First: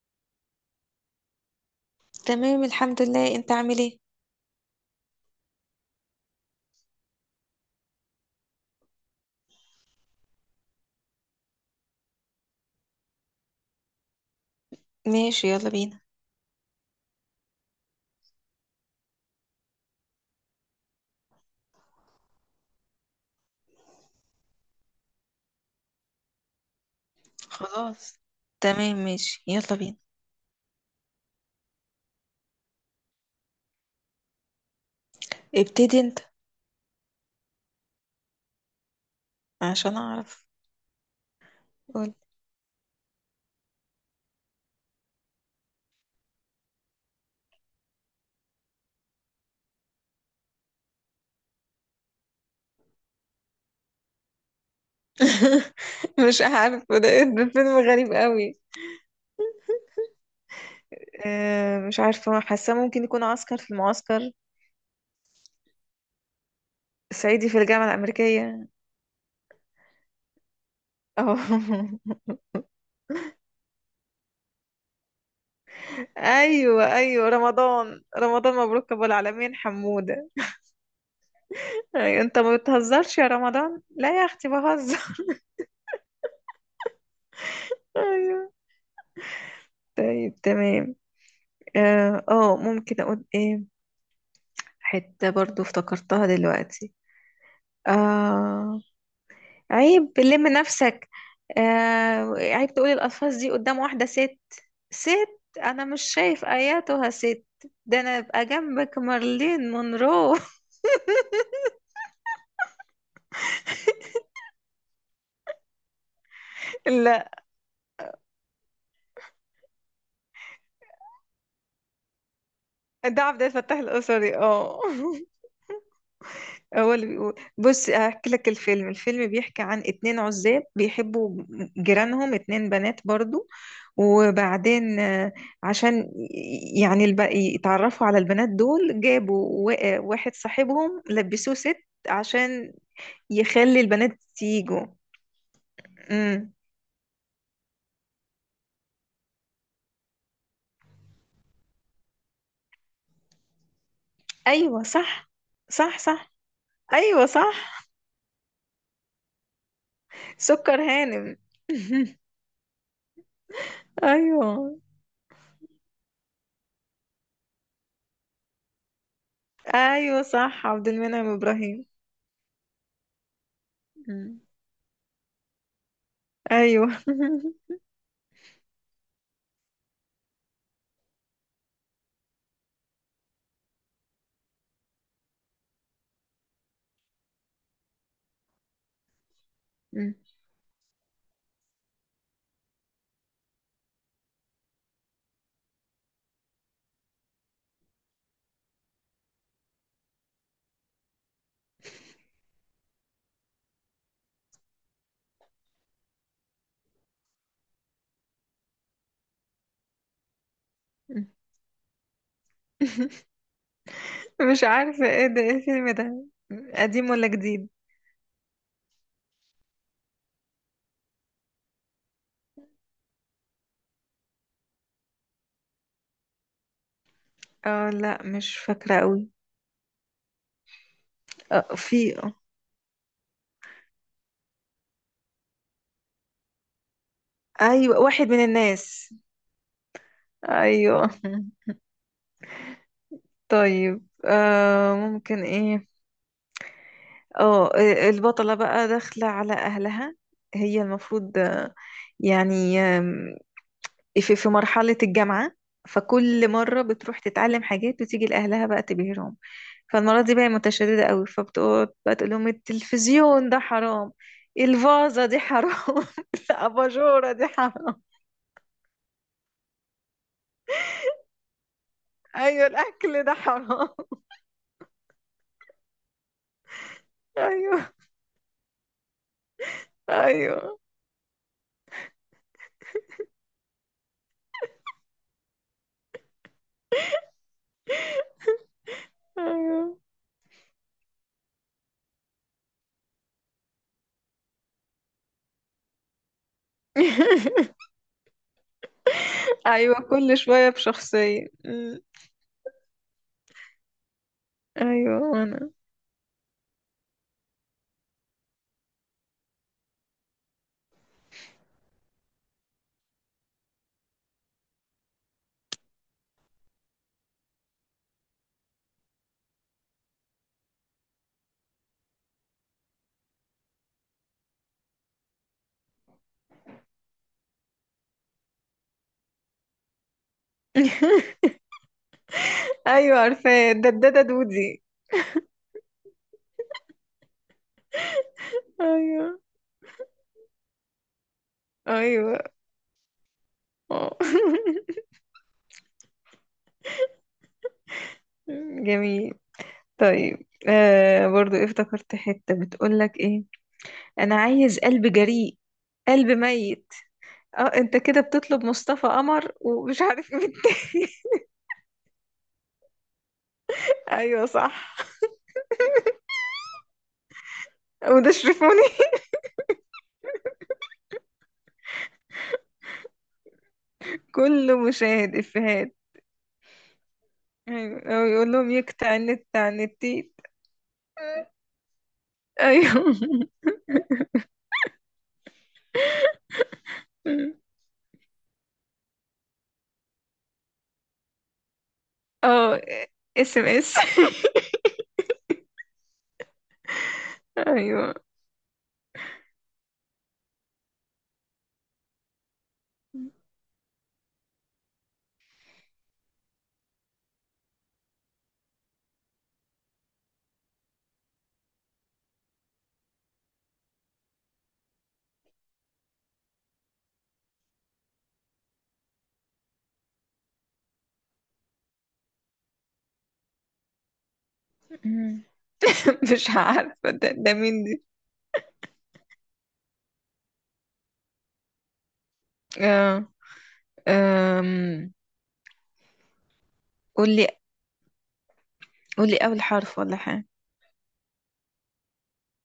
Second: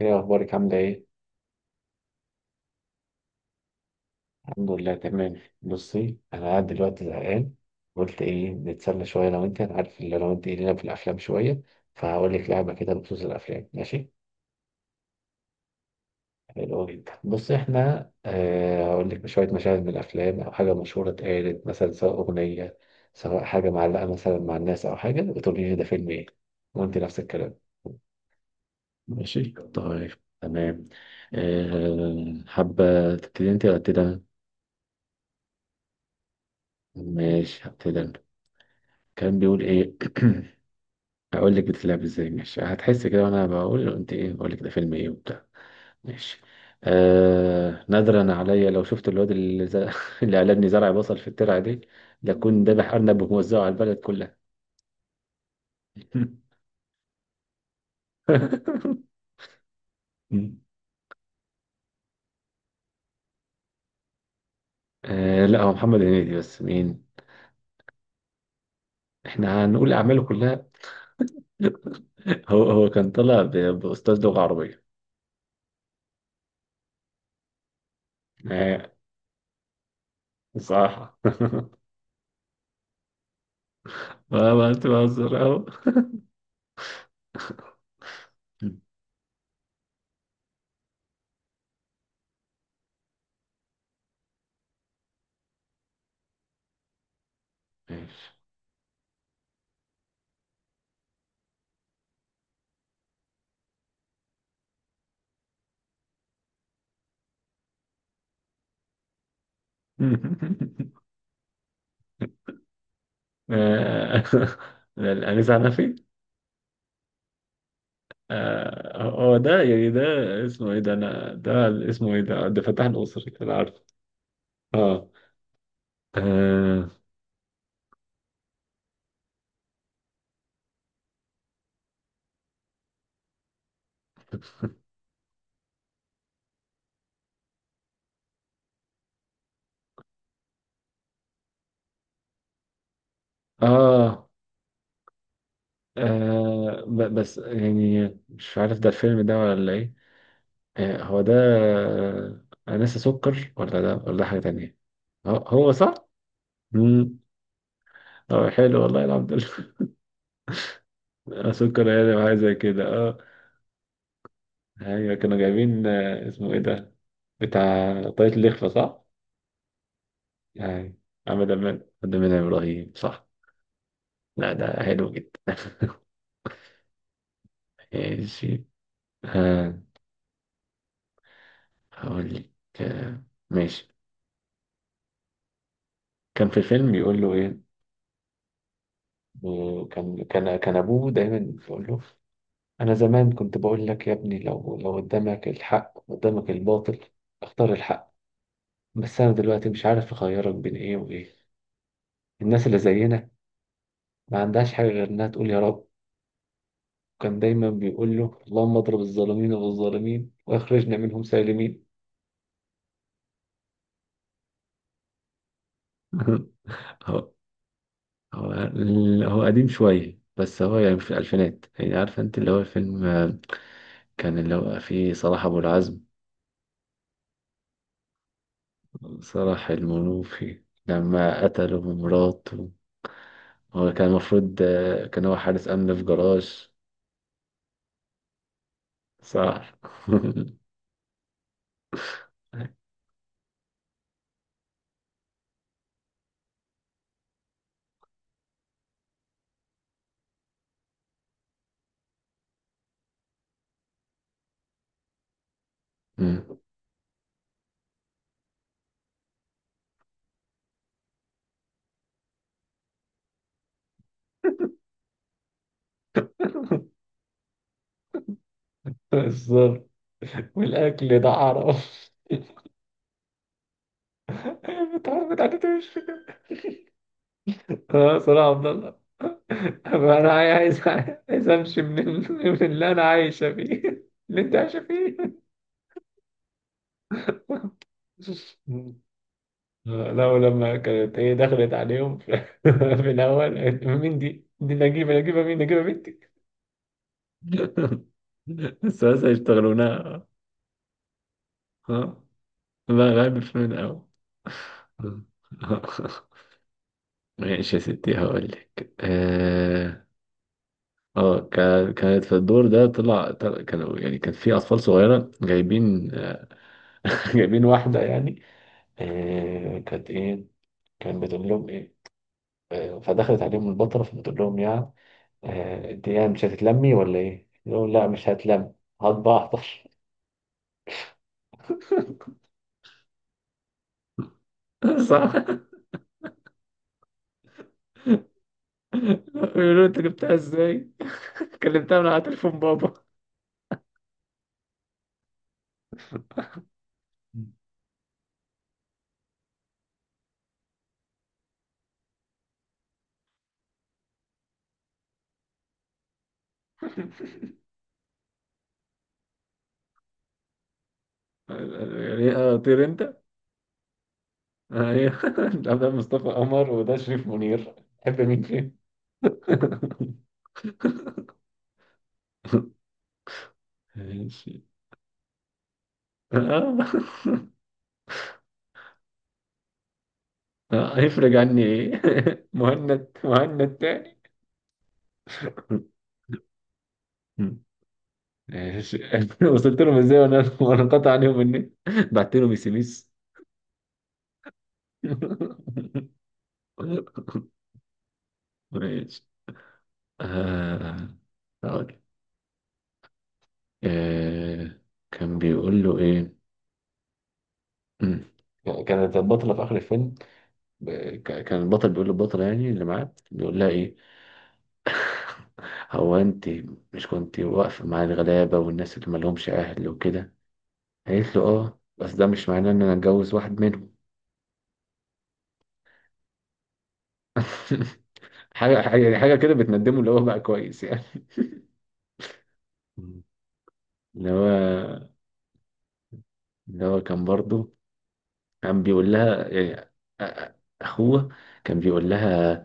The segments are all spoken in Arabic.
ايه اخبارك؟ عامله ايه؟ تمام الحمد لله، انت عامل ايه؟ الحمد لله تمام. بصي، انا قاعد دلوقتي زهقان. قلت ايه نتسلى شويه؟ لو انت، انا عارف اللي، لو انت ايه لنا في الافلام شويه، فهقول لك لعبه كده بخصوص الافلام، ماشي؟ ماشي، يلا بينا. حلو جدا. بصي، احنا هقول لك شويه مشاهد من الافلام او حاجه مشهوره اتقالت، مثلا سواء اغنيه، سواء حاجه معلقه مثلا مع الناس او حاجه، وتقولي لي ده فيلم ايه، وانت نفس الكلام. خلاص. تمام ماشي، ماشي يلا بينا. طيب، تمام. حابه تبتدي انت ولا ابتدي أنا؟ ابتدي انت ماشي هبتدي أنا. كان بيقول ايه؟ عشان اعرف. هقول لك بتتلعب قول. ازاي. ماشي، هتحس كده وانا بقول قلت ايه، بقول لك ده فيلم ايه وبتاع. ماشي. نادرا عليا لو شفت الواد اللي قلبني زرع بصل في الترعه دي، لكون ذابح ارنب وموزعه على البلد كلها. مش عارفه، ده ده فيلم غريب قوي. اه مش عارفه، حاسه ممكن يكون عسكر في المعسكر. آه، لا هو محمد هنيدي، بس مين؟ صعيدي في الجامعه الامريكيه. احنا هنقول اعماله كلها. اه. هو كان طالع باستاذ لغه عربيه. ايوه رمضان آه، مبروك ابو العالمين حموده. صح. أيوة انت ما بتهزرش يا رمضان؟ لا يا اختي ما بهزر. تهزر اهو. ايوه. طيب تمام. اه ممكن اقول ايه؟ حتة برضو افتكرتها دلوقتي. ماشي. آه عيب لم نفسك. آه عيب تقولي الألفاظ دي قدام واحدة ست. ست؟ أنا مش شايف آياتها ست. ده أنا أبقى جنبك مارلين مونرو. آه، الأنيس عنفي. لا هو ده، يعني ده اسمه ايه ده؟ انا ده اسمه ايه ده؟ ده فتح ده الأسري، عبد انا الفتاح عارفه. القصري، اه. اه. اه. هو اللي بيقول بص هحكي لك الفيلم. الفيلم بيحكي عن اتنين عزاب بيحبوا جيرانهم اتنين بنات برضو، وبعدين عشان يعني يتعرفوا على البنات دول جابوا واحد صاحبهم لبسوه ست عشان يخلي البنات اه، تيجوا. امم. بس يعني مش عارف ده الفيلم ده ولا ايه. هو ده، أنسة سكر، ولا ده، ولا ده حاجة تانية؟ ايوه صح. هو صح؟ صح. مم. ايوه صح. اه حلو، والله الحمد لله. سكر هانم. سكر يعني، وحاجة زي كده، اه. ايوه. ايوه كانوا جايبين، اسمه ايه ده، بتاع طاقية اللخفة صح؟ ايوه صح، عبد يعني المنعم عمل ابراهيم. أمان إبراهيم، صح. مم. لا ده حلو جدا. ايوه. ماشي. آه، هقول لك. آه، ماشي، كان في فيلم بيقول له إيه؟ آه، مم. كان كان كان أبوه دايما بيقول له، أنا زمان كنت بقول لك يا ابني، لو قدامك الحق قدامك الباطل، اختار الحق. بس أنا دلوقتي مش عارف أخيرك بين إيه وإيه. الناس اللي زينا ما عندهاش حاجة غير إنها تقول يا رب. كان دايما بيقول له، اللهم اضرب الظالمين بالظالمين واخرجنا منهم سالمين. مش عارفة ايه ده، ايه الفيلم ده؟ قديم ولا هو، جديد؟ هو، هو قديم شوية، بس هو يعني في الألفينات. يعني عارفة أنت اللي هو الفيلم، كان اللي هو فيه صلاح أبو العزم، اه لا، مش فاكرة قوي. صلاح المنوفي لما اه، قتلوا في، اه. مراته. هو كان المفروض، كان هو حارس أمن في جراج، ايوه واحد من الناس. صح. ايوه. طيب آه ممكن ايه. اه البطلة بقى داخلة على اهلها، هي المفروض يعني في مرحلة الجامعة، فكل مم. مرة بتروح تتعلم حاجات وتيجي لأهلها بقى تبهرهم. فالمرة دي بقى متشددة قوي، فبتقعد بقى تقول لهم التلفزيون ده حرام، الفازة دي حرام، الأباجورة دي حرام. بالظبط، والاكل ده عرف. أيوة الأكل ده حرام. الحوار بتاعته مش فكره. أيوة. اه صراحه، عبد الله انا أيوة. عايز، عايز امشي من من اللي انا عايشه فيه. اللي انت عايشه فيه. مم. أيوة. لا، ولما كانت هي دخلت عليهم في الاول قالت مين دي؟ دي نجيبه. نجيبه مين؟ نجيبه بنتي. بس أيوة يشتغلونها. كل شوية بشخصية. أمم، ها، لا غالب في من الاول. أيوة أنا. ماشي يا ستي، هقول لك. اه، كانت في الدور ده، كانوا يعني كان في اطفال صغيره جايبين، جايبين واحده يعني، كانت ايه، كان بتقول لهم ايه. فدخلت عليهم البطله فبتقول لهم، يعني انت يعني مش هتتلمي ولا ايه؟ يقولوا لا مش هتلم، هطبع احضر. أيوة عارفة، ددادة دودي. صح. أيوة. بيقولوا انت جبتها ازاي؟ كلمتها من على أيوة. تليفون بابا. آه. جميل. طيب آه برضو إيه افتكرت حتة بتقولك ايه. انا عايز قلب جريء، قلب ميت. اه انت كده بتطلب مصطفى قمر ومش عارف ايه التاني. يعني ايه طير انت؟ ايوه صح. ايه ده، ده مصطفى قمر وده شريف منير، تحب وده مين فيهم؟ شرفوني. ماشي. كله مشاهد افيهات. آه. ايوه، او يقول لهم يقطع النت عن التيت. هيفرج عني ايه. ايوه. مهند مهند تاني. ماشي. وصلت لهم ازاي وانا، وانا انقطع عليهم النت؟ بعت لهم اس ام اه، اس. اس ام اس. ايوه. ماشي. آه، هقول، آه، كان بيقول له ايه. مم. كانت البطلة في آخر الفيلم، كان البطل بيقول للبطلة يعني اللي معاه، بيقول لها ايه. هو انت مش كنت واقفة مع الغلابة والناس اللي مالهمش أهل وكده؟ قالت له اه، بس ده مش معناه ان انا اتجوز واحد منهم. مم. مش عارفه ده، ده مين دي. حاجة يعني، حاجة كده بتندمه، اللي هو بقى كويس يعني. مم. اه. اللي هو، أم، اللي هو كان قول لي. برضه كان بيقول قول لي لها، اول يعني حرف ولا أ- أ- أخوه كان بيقول لها،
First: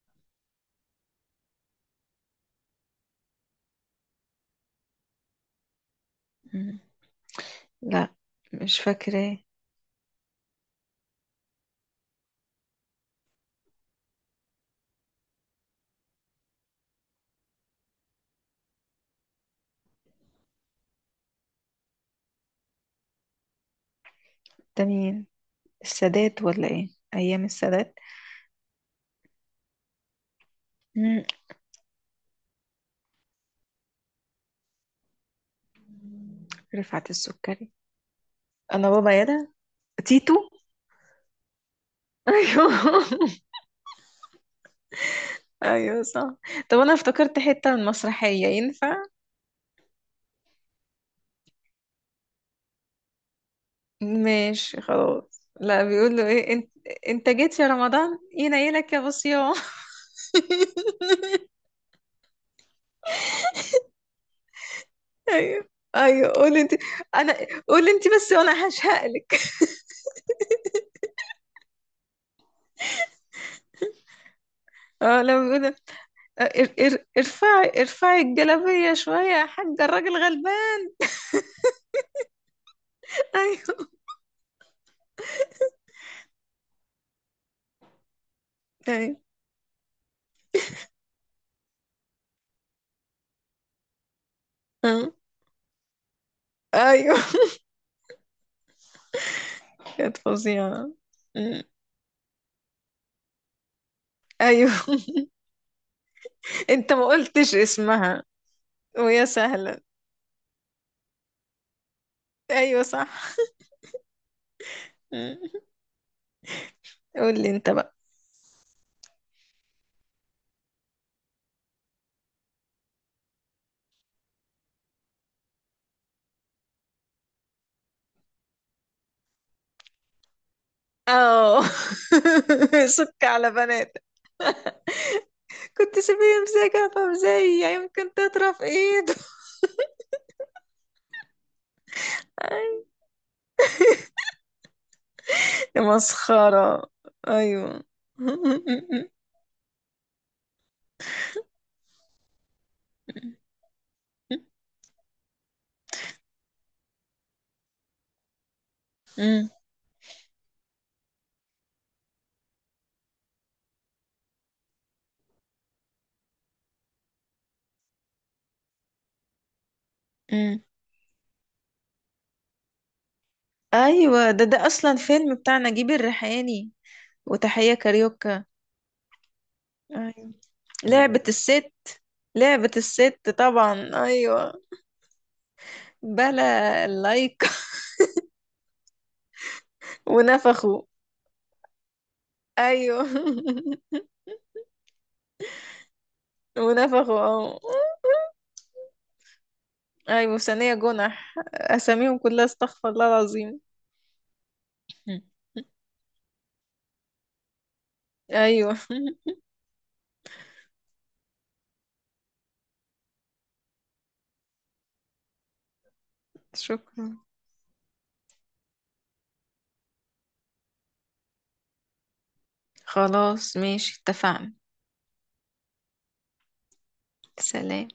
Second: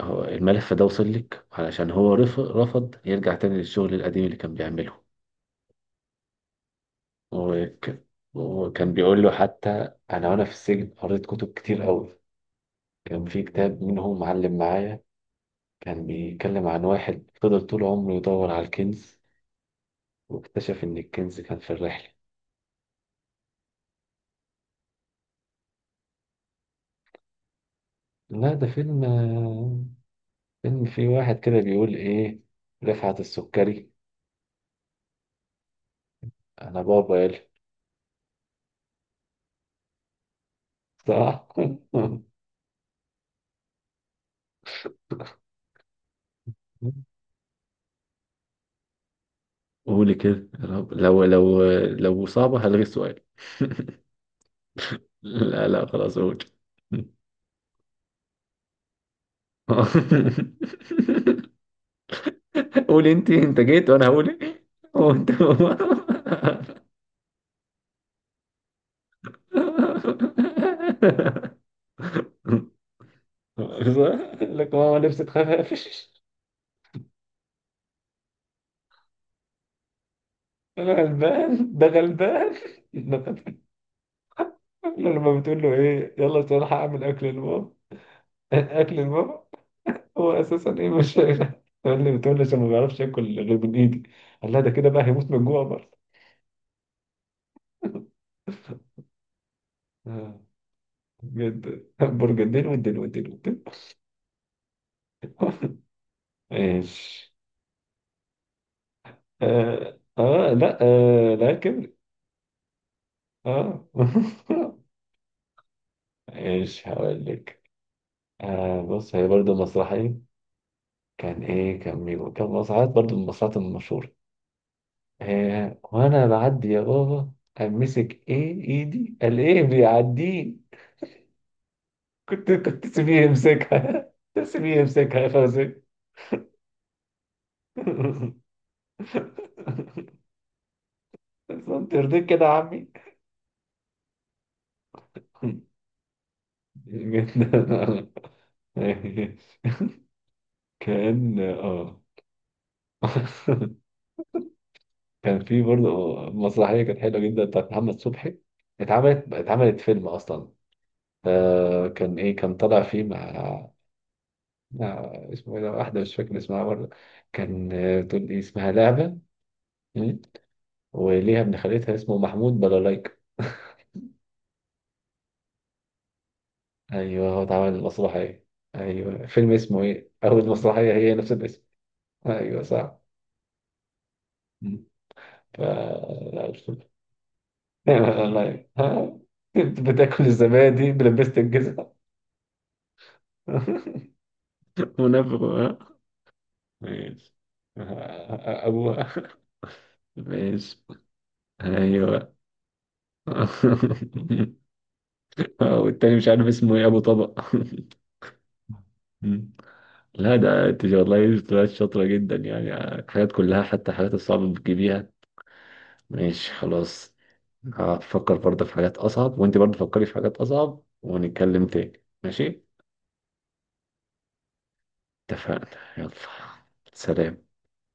هو الملف ده وصل لك علشان هو رفض يرجع تاني للشغل القديم اللي كان بيعمله. حاجه. وك- لا مش وكان بيقول له، فاكرة. حتى أنا وأنا في السجن قريت كتب كتير قوي، كان في كتاب منهم معلم معايا، كان بيتكلم عن واحد فضل طول عمره يدور على الكنز، واكتشف إن الكنز كان في الرحلة. ده مين؟ السادات ولا ايه؟ ايام السادات. لا ده فيلم، فيلم فيه مم. واحد كده بيقول ايه؟ رفعت السكري، انا رفعت بابا يلا. السكري، انا بابا يدا تيتو. صح. ايوه. ايوه صح. طب انا افتكرت حتة من مسرحية، ينفع؟ قولي كده، يا رب لو صعبة هلغي السؤال. ماشي خلاص. لا لا لا بيقول خلاص له قول. ايه انت، انت جيت يا رمضان ينيلك يا بصيام. قولي انت، انت جيت وانا هقول ايه، هو انت. ايوه. ايوه قول انت. انا قول انت بس وانا هشهقلك. صح؟ لك ماما اه لبست لما بيقول خفافش. ارفعي ارفعي الجلابية شوية يا حاجة، الراجل غلبان. أنا، غلبان ده غلبان. ايوه. لما بتقول له ايه، يلا عشان ألحق اعمل اكل لبابا. اكل ايوه. لبابا؟ هو اساسا ايه مش شايف؟ اللي بتقول لي عشان ما بيعرفش ياكل غير من ايدي. قال لها ده كده بقى آه. هيموت من الجوع برضه. ايوه كانت آه. فظيعة. أمم. بجد، برجدين، والدين والدين والدين. ايوه. انت ما ايش؟ قلتش اسمها، ويا سهلة. لا آه، لكن ايوه صح. اه. أمم. ايش هقول قول لي لك. انت بقى. آه بص، هي برضه مسرحية. كان ايه، كان مين، كان مسرحيات برضه، من المسرحيات المشهورة. وانا بعدي يا بابا، امسك ايه ايدي، قال ايه بيعديه. اه. كنت تسيبيه سك على بنات، يمسكها، تسيبيه يمسكها يا فوزي. كنت سيبيه يمسكها فمزية يمكن تطرف ايده. انت يرضيك كده يا عمي؟ يا مسخرة. ايوه. جدا. أمم. كان اه، كان في برضه مسرحيه كانت حلوه جدا بتاعت محمد صبحي، اتعملت فيلم اصلا. كان ايه كان طالع فيه مع، اسمه ايه ده، واحدة مش فاكر اسمها برضه. كان، بتقول لي اسمها لعبة. مم. أمم. وليها ابن خالتها اسمه محمود بلالايكا. ايوه ده ده اصلا فيلم بتاع نجيب الريحاني ايوه هو اتعمل وتحية المسرحية. كاريوكا. ايوه، فيلم اسمه ايه، أيوة. او المسرحية هي لعبة نفس الاسم. الست. ايوه لعبة صح. الست طبعا، أيوة. مم. ف، لا الفيلم. بلا لايك. والله ها؟ كنت بتاكل ونفخوا. الزبادي بلبست الجزمة. أيوة. منافق، ها. ونفخوا، ماشي. اه. ابوها. أيوة ثانية ماشي. جنح أساميهم ايوه. كلها، استغفر الله العظيم. والتاني مش عارف اسمه ايه، ابو طبق. أيوة. مم. لا ده، انت والله طلعت شاطرة جدا يعني، الحاجات كلها حتى الحاجات الصعبة بتجيبيها. ماشي خلاص، شكرا. هفكر برضه في حاجات أصعب، وانت برضه فكري في حاجات أصعب، ونتكلم تاني ماشي. خلاص ماشي، اتفقنا. اتفقنا. يلا سلام. سلام.